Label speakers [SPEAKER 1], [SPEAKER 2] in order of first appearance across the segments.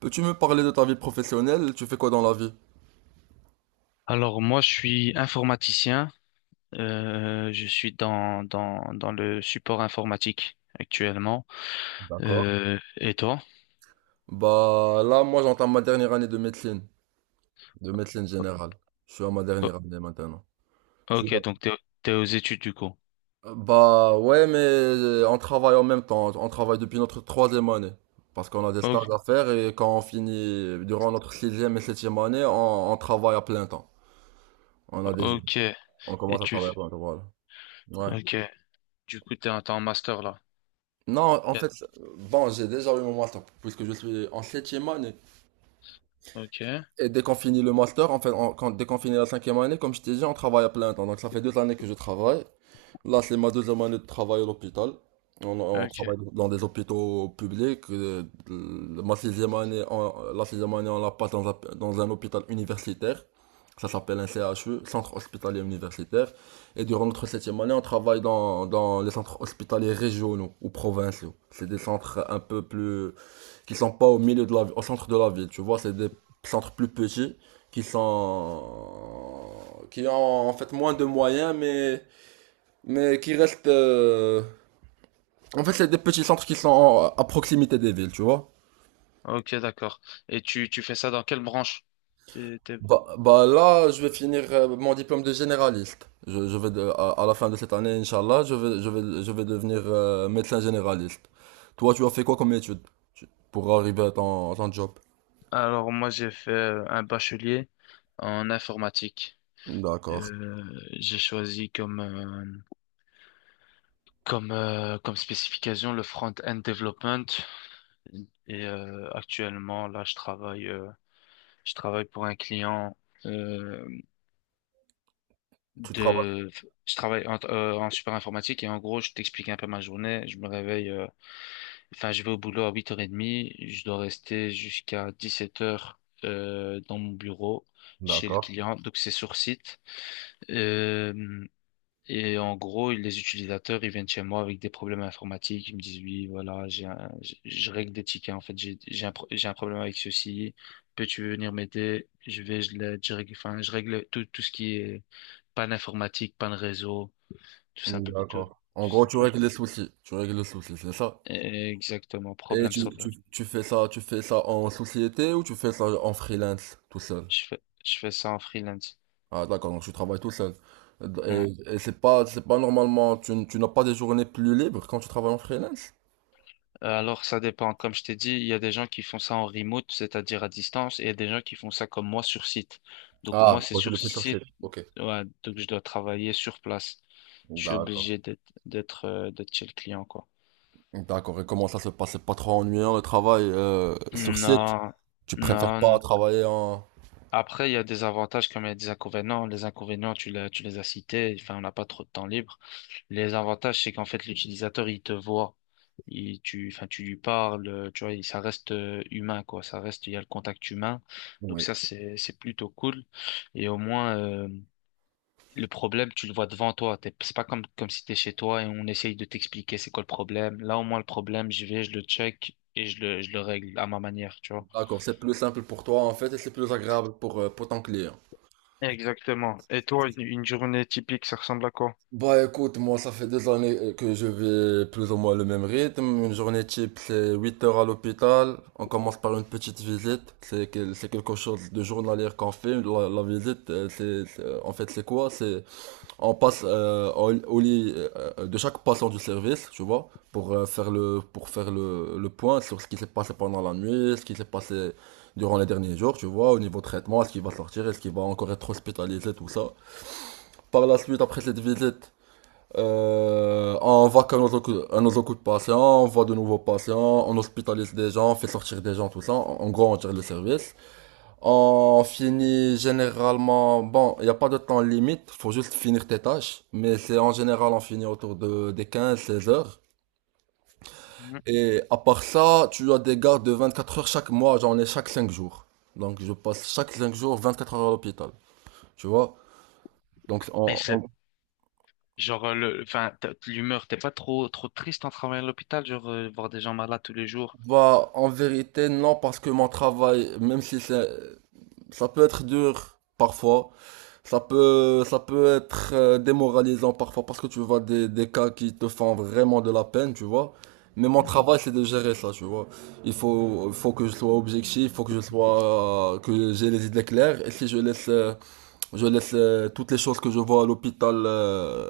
[SPEAKER 1] Peux-tu me parler de ta vie professionnelle? Tu fais quoi dans la vie?
[SPEAKER 2] Alors moi, je suis informaticien. Je suis dans le support informatique actuellement.
[SPEAKER 1] D'accord.
[SPEAKER 2] Et toi?
[SPEAKER 1] Bah là, moi j'entame ma dernière année de médecine générale. Je suis à ma
[SPEAKER 2] O-
[SPEAKER 1] dernière année maintenant. Tu
[SPEAKER 2] ok,
[SPEAKER 1] vois?
[SPEAKER 2] donc t'es aux études du coup.
[SPEAKER 1] Bah ouais, mais on travaille en même temps. On travaille depuis notre troisième année. Parce qu'on a des
[SPEAKER 2] O-
[SPEAKER 1] stages à faire et quand on finit, durant notre sixième et septième année, on travaille à plein temps. On a déjà,
[SPEAKER 2] ok,
[SPEAKER 1] on commence à
[SPEAKER 2] tu...
[SPEAKER 1] travailler à
[SPEAKER 2] f-
[SPEAKER 1] plein temps, voilà. Ouais.
[SPEAKER 2] Ok, du coup t'es en, t'es en master là.
[SPEAKER 1] Non, en
[SPEAKER 2] Bien.
[SPEAKER 1] fait, bon, j'ai déjà eu mon master puisque je suis en septième année.
[SPEAKER 2] Ok,
[SPEAKER 1] Et dès qu'on finit le master, en fait, dès qu'on finit la cinquième année, comme je t'ai dit, on travaille à plein temps. Donc ça fait 2 années que je travaille. Là, c'est ma deuxième année de travail à l'hôpital. On
[SPEAKER 2] ok,
[SPEAKER 1] travaille dans des hôpitaux publics. Ma sixième année, la sixième année, on la passe dans un hôpital universitaire. Ça s'appelle un CHU, Centre Hospitalier Universitaire. Et durant notre septième année, on travaille dans les centres hospitaliers régionaux ou provinciaux. C'est des centres un peu plus qui sont pas au centre de la ville, tu vois, c'est des centres plus petits qui sont qui ont en fait moins de moyens mais qui restent en fait c'est des petits centres qui sont à proximité des villes, tu vois.
[SPEAKER 2] ok, d'accord. Et tu fais ça dans quelle branche? T'es- t'es-
[SPEAKER 1] Bah là, je vais finir mon diplôme de généraliste. À la fin de cette année, Inch'Allah, je vais devenir médecin généraliste. Toi, tu as fait quoi comme étude pour arriver à ton, job?
[SPEAKER 2] Alors moi, j'ai fait un bachelier en informatique.
[SPEAKER 1] D'accord.
[SPEAKER 2] Euh, j'ai choisi comme spécification, le front-end development. Actuellement, là, je travaille pour un client euh,
[SPEAKER 1] Tu travailles.
[SPEAKER 2] de, je travaille en support informatique et en gros, je t'explique un peu ma journée. Je me réveille, enfin, je vais au boulot à 8h30. Je dois rester jusqu'à 17h dans mon bureau chez le
[SPEAKER 1] D'accord.
[SPEAKER 2] client. Donc, c'est sur site. Euh, et en gros, les utilisateurs, ils viennent chez moi avec des problèmes informatiques. Ils me disent, oui, voilà, je règle des tickets. En fait, j'ai un problème avec ceci. Peux-tu venir m'aider? Je vais, je l'aide, je règle, enfin, je règle tout, tout ce qui est panne informatique, panne réseau, tout
[SPEAKER 1] Mm,
[SPEAKER 2] simple, tout
[SPEAKER 1] d'accord. En gros, tu règles
[SPEAKER 2] simplement.
[SPEAKER 1] les soucis. Tu règles les soucis, c'est ça?
[SPEAKER 2] Exactement,
[SPEAKER 1] Et
[SPEAKER 2] problème solver.
[SPEAKER 1] tu fais ça en société ou tu fais ça en freelance, tout seul?
[SPEAKER 2] Je fais ça en freelance.
[SPEAKER 1] Ah, d'accord, donc tu travailles tout seul. Et,
[SPEAKER 2] Ouais.
[SPEAKER 1] et c'est pas normalement, tu n'as pas des journées plus libres quand tu travailles en freelance?
[SPEAKER 2] Alors, ça dépend. Comme je t'ai dit, il y a des gens qui font ça en remote, c'est-à-dire à distance, et il y a des gens qui font ça comme moi sur site. Donc,
[SPEAKER 1] Ah,
[SPEAKER 2] moi, c'est
[SPEAKER 1] bon, tu
[SPEAKER 2] sur
[SPEAKER 1] le fais sur site.
[SPEAKER 2] site,
[SPEAKER 1] Ok.
[SPEAKER 2] ouais, donc je dois travailler sur place. Je suis
[SPEAKER 1] D'accord.
[SPEAKER 2] obligé d'être, d'être chez le client, quoi.
[SPEAKER 1] D'accord. Et comment ça se passe? C'est pas trop ennuyant le travail sur site?
[SPEAKER 2] Non,
[SPEAKER 1] Tu préfères pas
[SPEAKER 2] non.
[SPEAKER 1] travailler en.
[SPEAKER 2] Après, il y a des avantages comme il y a des inconvénients. Les inconvénients, tu l'as, tu les as cités. Enfin, on n'a pas trop de temps libre. Les avantages, c'est qu'en fait, l'utilisateur, il te voit. Enfin, tu lui parles, tu vois, ça reste humain, quoi. Ça reste, il y a le contact humain. Donc
[SPEAKER 1] Oui.
[SPEAKER 2] ça, c'est plutôt cool. Et au moins, le problème, tu le vois devant toi. C'est pas comme, si t'es chez toi et on essaye de t'expliquer c'est quoi le problème. Là, au moins, le problème, j'y vais, je le check et je le règle à ma manière, tu vois.
[SPEAKER 1] D'accord, c'est plus simple pour toi en fait et c'est plus agréable pour ton client.
[SPEAKER 2] Exactement. Et toi, une journée typique, ça ressemble à quoi?
[SPEAKER 1] Bah écoute, moi ça fait des années que je vais plus ou moins le même rythme. Une journée type, c'est 8 heures à l'hôpital. On commence par une petite visite. C'est quelque chose de journalier qu'on fait. La visite, en fait c'est quoi? C'est on passe au lit de chaque patient du service, tu vois, pour faire le pour faire le point sur ce qui s'est passé pendant la nuit, ce qui s'est passé durant les derniers jours, tu vois, au niveau traitement, est-ce qu'il va sortir, est-ce qu'il va encore être hospitalisé, tout ça. Par la suite, après cette visite, on va qu'à nos, à nos occupe patients on voit de nouveaux patients, on hospitalise des gens, on fait sortir des gens, tout ça. En gros, on tire le service. On finit généralement, bon, il n'y a pas de temps limite, faut juste finir tes tâches. Mais c'est en général, on finit autour des 15 16 heures.
[SPEAKER 2] Mhm.
[SPEAKER 1] Et à part ça, tu as des gardes de 24 heures chaque mois, j'en ai chaque 5 jours. Donc je passe chaque 5 jours 24 heures à l'hôpital, tu vois. Donc
[SPEAKER 2] Et c'est genre enfin, l'humeur, t'es pas trop trop triste en travaillant à l'hôpital, genre voir des gens malades tous les jours.
[SPEAKER 1] bah, en vérité, non, parce que mon travail, même si c'est ça peut être dur parfois, ça peut être démoralisant parfois parce que tu vois des cas qui te font vraiment de la peine, tu vois. Mais mon travail, c'est de gérer ça, tu vois. Il faut que je sois objectif, il faut que je sois, que j'ai les idées claires. Et si je laisse toutes les choses que je vois à l'hôpital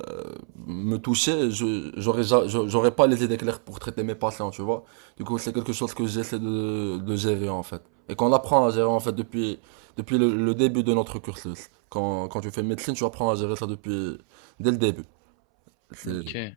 [SPEAKER 1] me toucher. Je j'aurais ja- je- j'aurais pas les idées claires pour traiter mes patients, tu vois. Du coup, c'est quelque chose que j'essaie de gérer en fait. Et qu'on apprend à gérer en fait depuis le début de notre cursus. Quand tu fais médecine, tu apprends à gérer ça depuis dès le début.
[SPEAKER 2] Mhm.
[SPEAKER 1] C'est
[SPEAKER 2] Ok,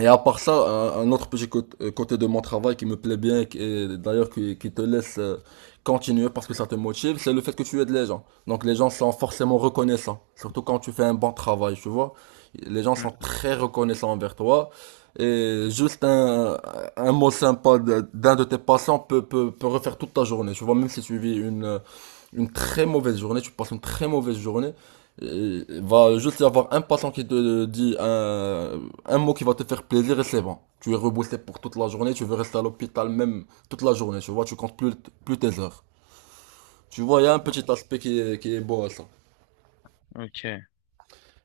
[SPEAKER 1] Et à part ça, un autre petit côté, de mon travail qui me plaît bien, et d'ailleurs qui te laisse continuer parce que ça te motive, c'est le fait que tu aides les gens. Donc les gens sont forcément reconnaissants, surtout quand tu fais un bon travail, tu vois. Les gens sont
[SPEAKER 2] mm.
[SPEAKER 1] très reconnaissants envers toi. Et juste un mot sympa d'un de tes passants peut refaire toute ta journée, tu vois, même si tu vis une très mauvaise journée, tu passes une très mauvaise journée. Et il va juste y avoir un patron qui te dit un mot qui va te faire plaisir et c'est bon. Tu es reboosté pour toute la journée, tu veux rester à l'hôpital même toute la journée, tu vois, tu comptes plus tes heures. Tu vois, il y a un petit aspect qui est beau à ça.
[SPEAKER 2] Ok.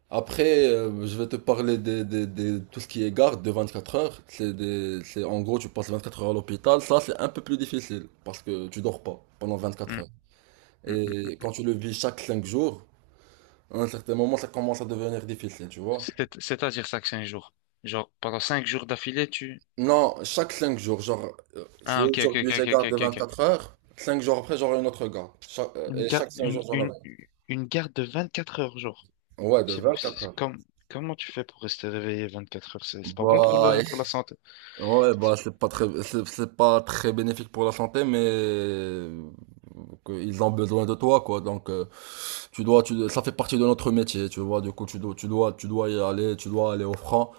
[SPEAKER 1] Après, je vais te parler de tout ce qui est garde de 24 heures. En gros, tu passes 24 heures à l'hôpital. Ça, c'est un peu plus difficile parce que tu dors pas pendant 24
[SPEAKER 2] Mm.
[SPEAKER 1] heures.
[SPEAKER 2] Mm. Mm.
[SPEAKER 1] Et quand tu le vis chaque 5 jours, à un certain moment, ça commence à devenir difficile, tu vois.
[SPEAKER 2] C'est-à-dire ça que 5 jours. Genre pendant 5 jours d'affilée, tu.
[SPEAKER 1] Non, chaque 5 jours, genre, si
[SPEAKER 2] Ah, ok, ok,
[SPEAKER 1] aujourd'hui j'ai
[SPEAKER 2] ok, ok,
[SPEAKER 1] garde de
[SPEAKER 2] ok, ok.
[SPEAKER 1] 24 heures, 5 jours après j'aurai une autre garde. Cha- euh,
[SPEAKER 2] Une
[SPEAKER 1] et
[SPEAKER 2] garde,
[SPEAKER 1] chaque 5
[SPEAKER 2] une,
[SPEAKER 1] jours j'en
[SPEAKER 2] une,
[SPEAKER 1] aurai
[SPEAKER 2] une garde de 24 heures jour.
[SPEAKER 1] une. Ouais, de
[SPEAKER 2] C'est beau. C'est
[SPEAKER 1] 24
[SPEAKER 2] c'est
[SPEAKER 1] heures.
[SPEAKER 2] comment tu fais pour rester réveillé 24 heures? C'est pas bon pour
[SPEAKER 1] Bah,
[SPEAKER 2] le, pour la santé.
[SPEAKER 1] ouais, bah c'est pas très bénéfique pour la santé, mais que ils ont besoin de toi, quoi. Donc, ça fait partie de notre métier, tu vois. Du coup, tu dois y aller, tu dois aller au franc.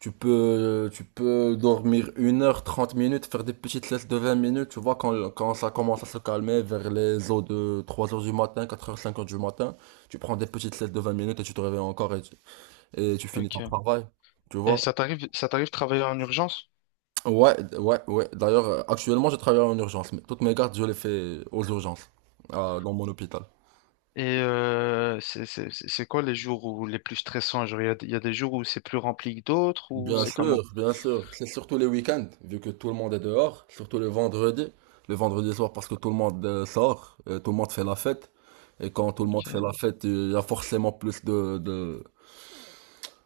[SPEAKER 1] Tu peux dormir 1 heure, 30 minutes, faire des petites siestes de 20 minutes, tu vois, quand ça commence à se calmer vers les eaux de 3 heures du matin, 4 heures, 5 heures du matin, tu prends des petites siestes de 20 minutes et tu te réveilles encore et tu finis ton
[SPEAKER 2] Ok.
[SPEAKER 1] travail, tu
[SPEAKER 2] Et
[SPEAKER 1] vois.
[SPEAKER 2] ça t'arrive de travailler en urgence?
[SPEAKER 1] Ouais, ouais, ouais. D'ailleurs, actuellement, je travaille en urgence, mais toutes mes gardes, je les fais aux urgences, dans mon hôpital.
[SPEAKER 2] Et c'est quoi les jours où les plus stressants? Genre, il y a des jours où c'est plus rempli que d'autres ou
[SPEAKER 1] Bien
[SPEAKER 2] c'est
[SPEAKER 1] sûr,
[SPEAKER 2] comment?
[SPEAKER 1] bien sûr. C'est surtout les week-ends, vu que tout le monde est dehors, surtout le vendredi. Le vendredi soir, parce que tout le monde sort, tout le monde fait la fête. Et quand tout le monde fait
[SPEAKER 2] Ok.
[SPEAKER 1] la fête, il y a forcément plus de, de,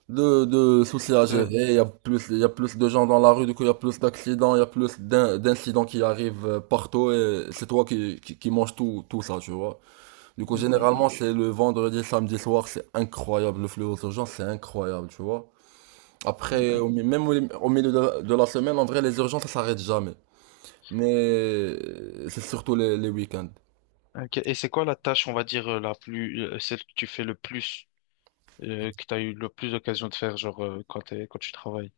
[SPEAKER 1] de, de soucis à
[SPEAKER 2] De-
[SPEAKER 1] gérer. Il y a plus de gens dans la rue, du coup, il y a plus d'accidents, il y a plus d'incidents qui arrivent partout. Et c'est toi qui manges tout, tout ça, tu vois. Du coup,
[SPEAKER 2] Mm, mm, mm,
[SPEAKER 1] généralement, c'est le vendredi, samedi soir, c'est incroyable. Le flux aux urgences, c'est incroyable, tu vois.
[SPEAKER 2] mm,
[SPEAKER 1] Après,
[SPEAKER 2] mm.
[SPEAKER 1] même au milieu de la semaine, en vrai, les urgences, ça s'arrête jamais. Mais c'est surtout les week-ends.
[SPEAKER 2] Ok. Et c'est quoi la tâche, on va dire, celle que tu fais le plus, que tu as eu le plus d'occasion de faire, genre, quand tu travailles?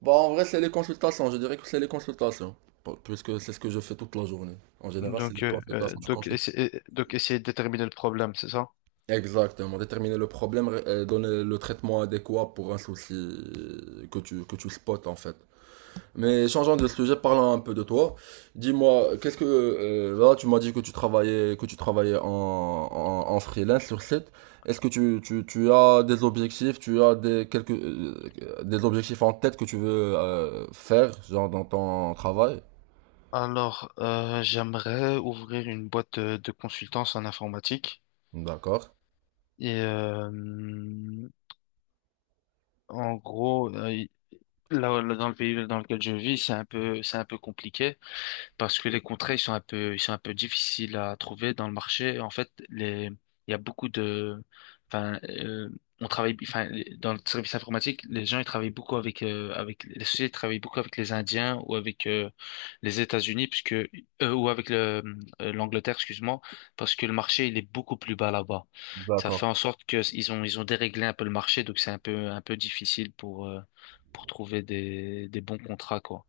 [SPEAKER 1] Bah, en vrai, c'est les consultations. Je dirais que c'est les consultations. Puisque c'est ce que je fais toute la journée. En général, c'est
[SPEAKER 2] Donc,
[SPEAKER 1] les
[SPEAKER 2] euh, euh,
[SPEAKER 1] consultations. Tu
[SPEAKER 2] donc,
[SPEAKER 1] consultes.
[SPEAKER 2] essa- euh, donc, essayer de déterminer le problème, c'est ça?
[SPEAKER 1] Exactement. Déterminer le problème, donner le traitement adéquat pour un souci que tu spots, en fait. Mais changeons de sujet, parlons un peu de toi. Dis-moi, qu'est-ce que là tu m'as dit que tu travaillais en, en freelance sur site. Est-ce que tu as des objectifs, tu as des objectifs en tête que tu veux faire genre dans ton travail?
[SPEAKER 2] Alors, j'aimerais ouvrir une boîte de consultance en informatique.
[SPEAKER 1] D'accord.
[SPEAKER 2] Et, euh, En gros, là, dans le pays dans lequel je vis, c'est un peu compliqué parce que les contrats, ils sont un peu difficiles à trouver dans le marché. En fait, il y a beaucoup de, enfin, on travaille, enfin, dans le service informatique, les gens, ils travaillent beaucoup avec, avec, les sociétés travaillent beaucoup avec les Indiens ou avec les États-Unis, puisque, ou avec l'Angleterre, excuse-moi, parce que le marché, il est beaucoup plus bas là-bas. Ça
[SPEAKER 1] D'accord.
[SPEAKER 2] fait en sorte que ils ont déréglé un peu le marché, donc c'est un peu difficile pour trouver des bons contrats, quoi.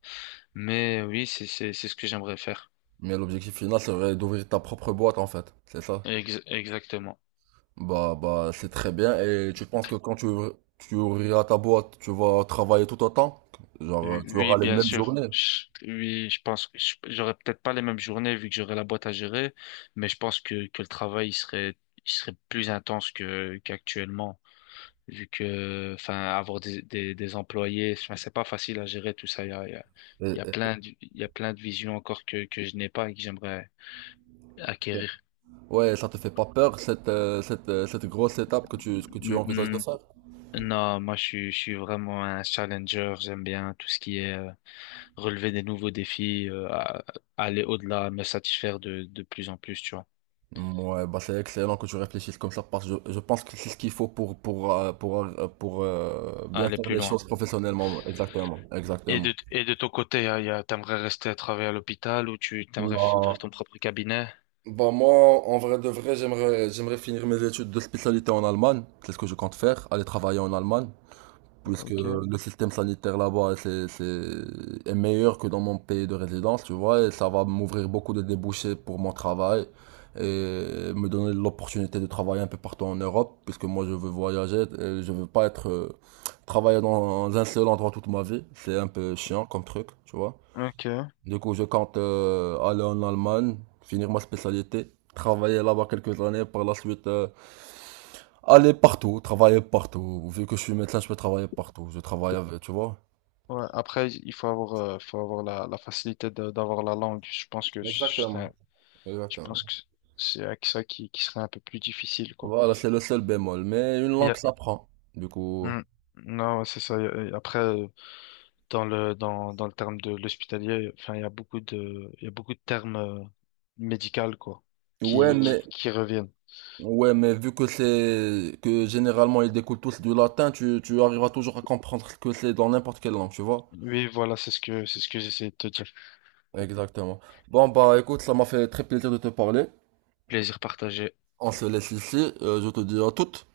[SPEAKER 2] Mais oui, c'est ce que j'aimerais faire.
[SPEAKER 1] Mais l'objectif final serait d'ouvrir ta propre boîte en fait, c'est ça?
[SPEAKER 2] Exactement.
[SPEAKER 1] Bah c'est très bien et tu penses que quand tu ouvriras ta boîte, tu vas travailler tout autant? Genre tu
[SPEAKER 2] Oui,
[SPEAKER 1] auras les
[SPEAKER 2] bien
[SPEAKER 1] mêmes
[SPEAKER 2] sûr.
[SPEAKER 1] journées?
[SPEAKER 2] Oui, je pense que j'aurais peut-être pas les mêmes journées vu que j'aurais la boîte à gérer, mais je pense que le travail il serait plus intense que qu'actuellement vu que enfin avoir des employés, enfin, c'est pas facile à gérer tout ça. Il y a plein de, il y a plein de visions encore que je n'ai pas et que j'aimerais acquérir.
[SPEAKER 1] Ouais, ça te fait pas peur cette grosse étape que tu
[SPEAKER 2] Mm,
[SPEAKER 1] envisages de
[SPEAKER 2] mm.
[SPEAKER 1] faire?
[SPEAKER 2] Non, moi je suis vraiment un challenger. J'aime bien tout ce qui est relever des nouveaux défis, aller au-delà, me satisfaire de plus en plus, tu vois,
[SPEAKER 1] Ouais, bah c'est excellent que tu réfléchisses comme ça parce que je pense que c'est ce qu'il faut pour, bien
[SPEAKER 2] aller
[SPEAKER 1] faire
[SPEAKER 2] plus
[SPEAKER 1] les
[SPEAKER 2] loin.
[SPEAKER 1] choses professionnellement. Exactement,
[SPEAKER 2] Et
[SPEAKER 1] exactement.
[SPEAKER 2] de, et de ton côté, hein, t'aimerais rester à travailler à l'hôpital ou tu t'aimerais
[SPEAKER 1] Bah,
[SPEAKER 2] ouvrir ton propre cabinet?
[SPEAKER 1] bah moi, en vrai de vrai, j'aimerais finir mes études de spécialité en Allemagne. C'est ce que je compte faire, aller travailler en Allemagne. Puisque
[SPEAKER 2] Ok,
[SPEAKER 1] le système sanitaire là-bas est meilleur que dans mon pays de résidence, tu vois, et ça va m'ouvrir beaucoup de débouchés pour mon travail et me donner l'opportunité de travailler un peu partout en Europe, puisque moi je veux voyager, et je veux pas être travailler dans un seul endroit toute ma vie, c'est un peu chiant comme truc, tu vois.
[SPEAKER 2] ok.
[SPEAKER 1] Du coup, je compte aller en Allemagne, finir ma spécialité, travailler là-bas quelques années, par la suite aller partout, travailler partout. Vu que je suis médecin, je peux travailler partout. Je travaille avec, tu vois.
[SPEAKER 2] Ouais. Après, il faut avoir la facilité d'avoir la langue.
[SPEAKER 1] Exactement.
[SPEAKER 2] Je
[SPEAKER 1] Exactement.
[SPEAKER 2] pense que c'est avec ça qui serait un peu plus difficile, quoi.
[SPEAKER 1] Voilà, c'est le seul bémol. Mais une
[SPEAKER 2] Mais y
[SPEAKER 1] langue
[SPEAKER 2] a-
[SPEAKER 1] s'apprend. Du coup.
[SPEAKER 2] Hmm. Non, ouais, c'est ça. Après, dans le dans le terme de l'hospitalier, enfin il y a beaucoup de il y a beaucoup de termes médicaux quoi
[SPEAKER 1] Ouais,
[SPEAKER 2] qui,
[SPEAKER 1] hmm. Mais,
[SPEAKER 2] qui qui reviennent.
[SPEAKER 1] ouais, mais vu que c'est que généralement ils découlent tous du latin, tu arriveras toujours à comprendre ce que c'est dans n'importe quelle langue, tu vois?
[SPEAKER 2] Oui, voilà, c'est ce que j'essaie de te dire.
[SPEAKER 1] Exactement. Bon, bah écoute, ça m'a fait très plaisir de te parler.
[SPEAKER 2] Plaisir partagé.
[SPEAKER 1] On se laisse ici. Je te dis à toutes.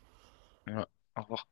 [SPEAKER 2] Ouais. Au revoir.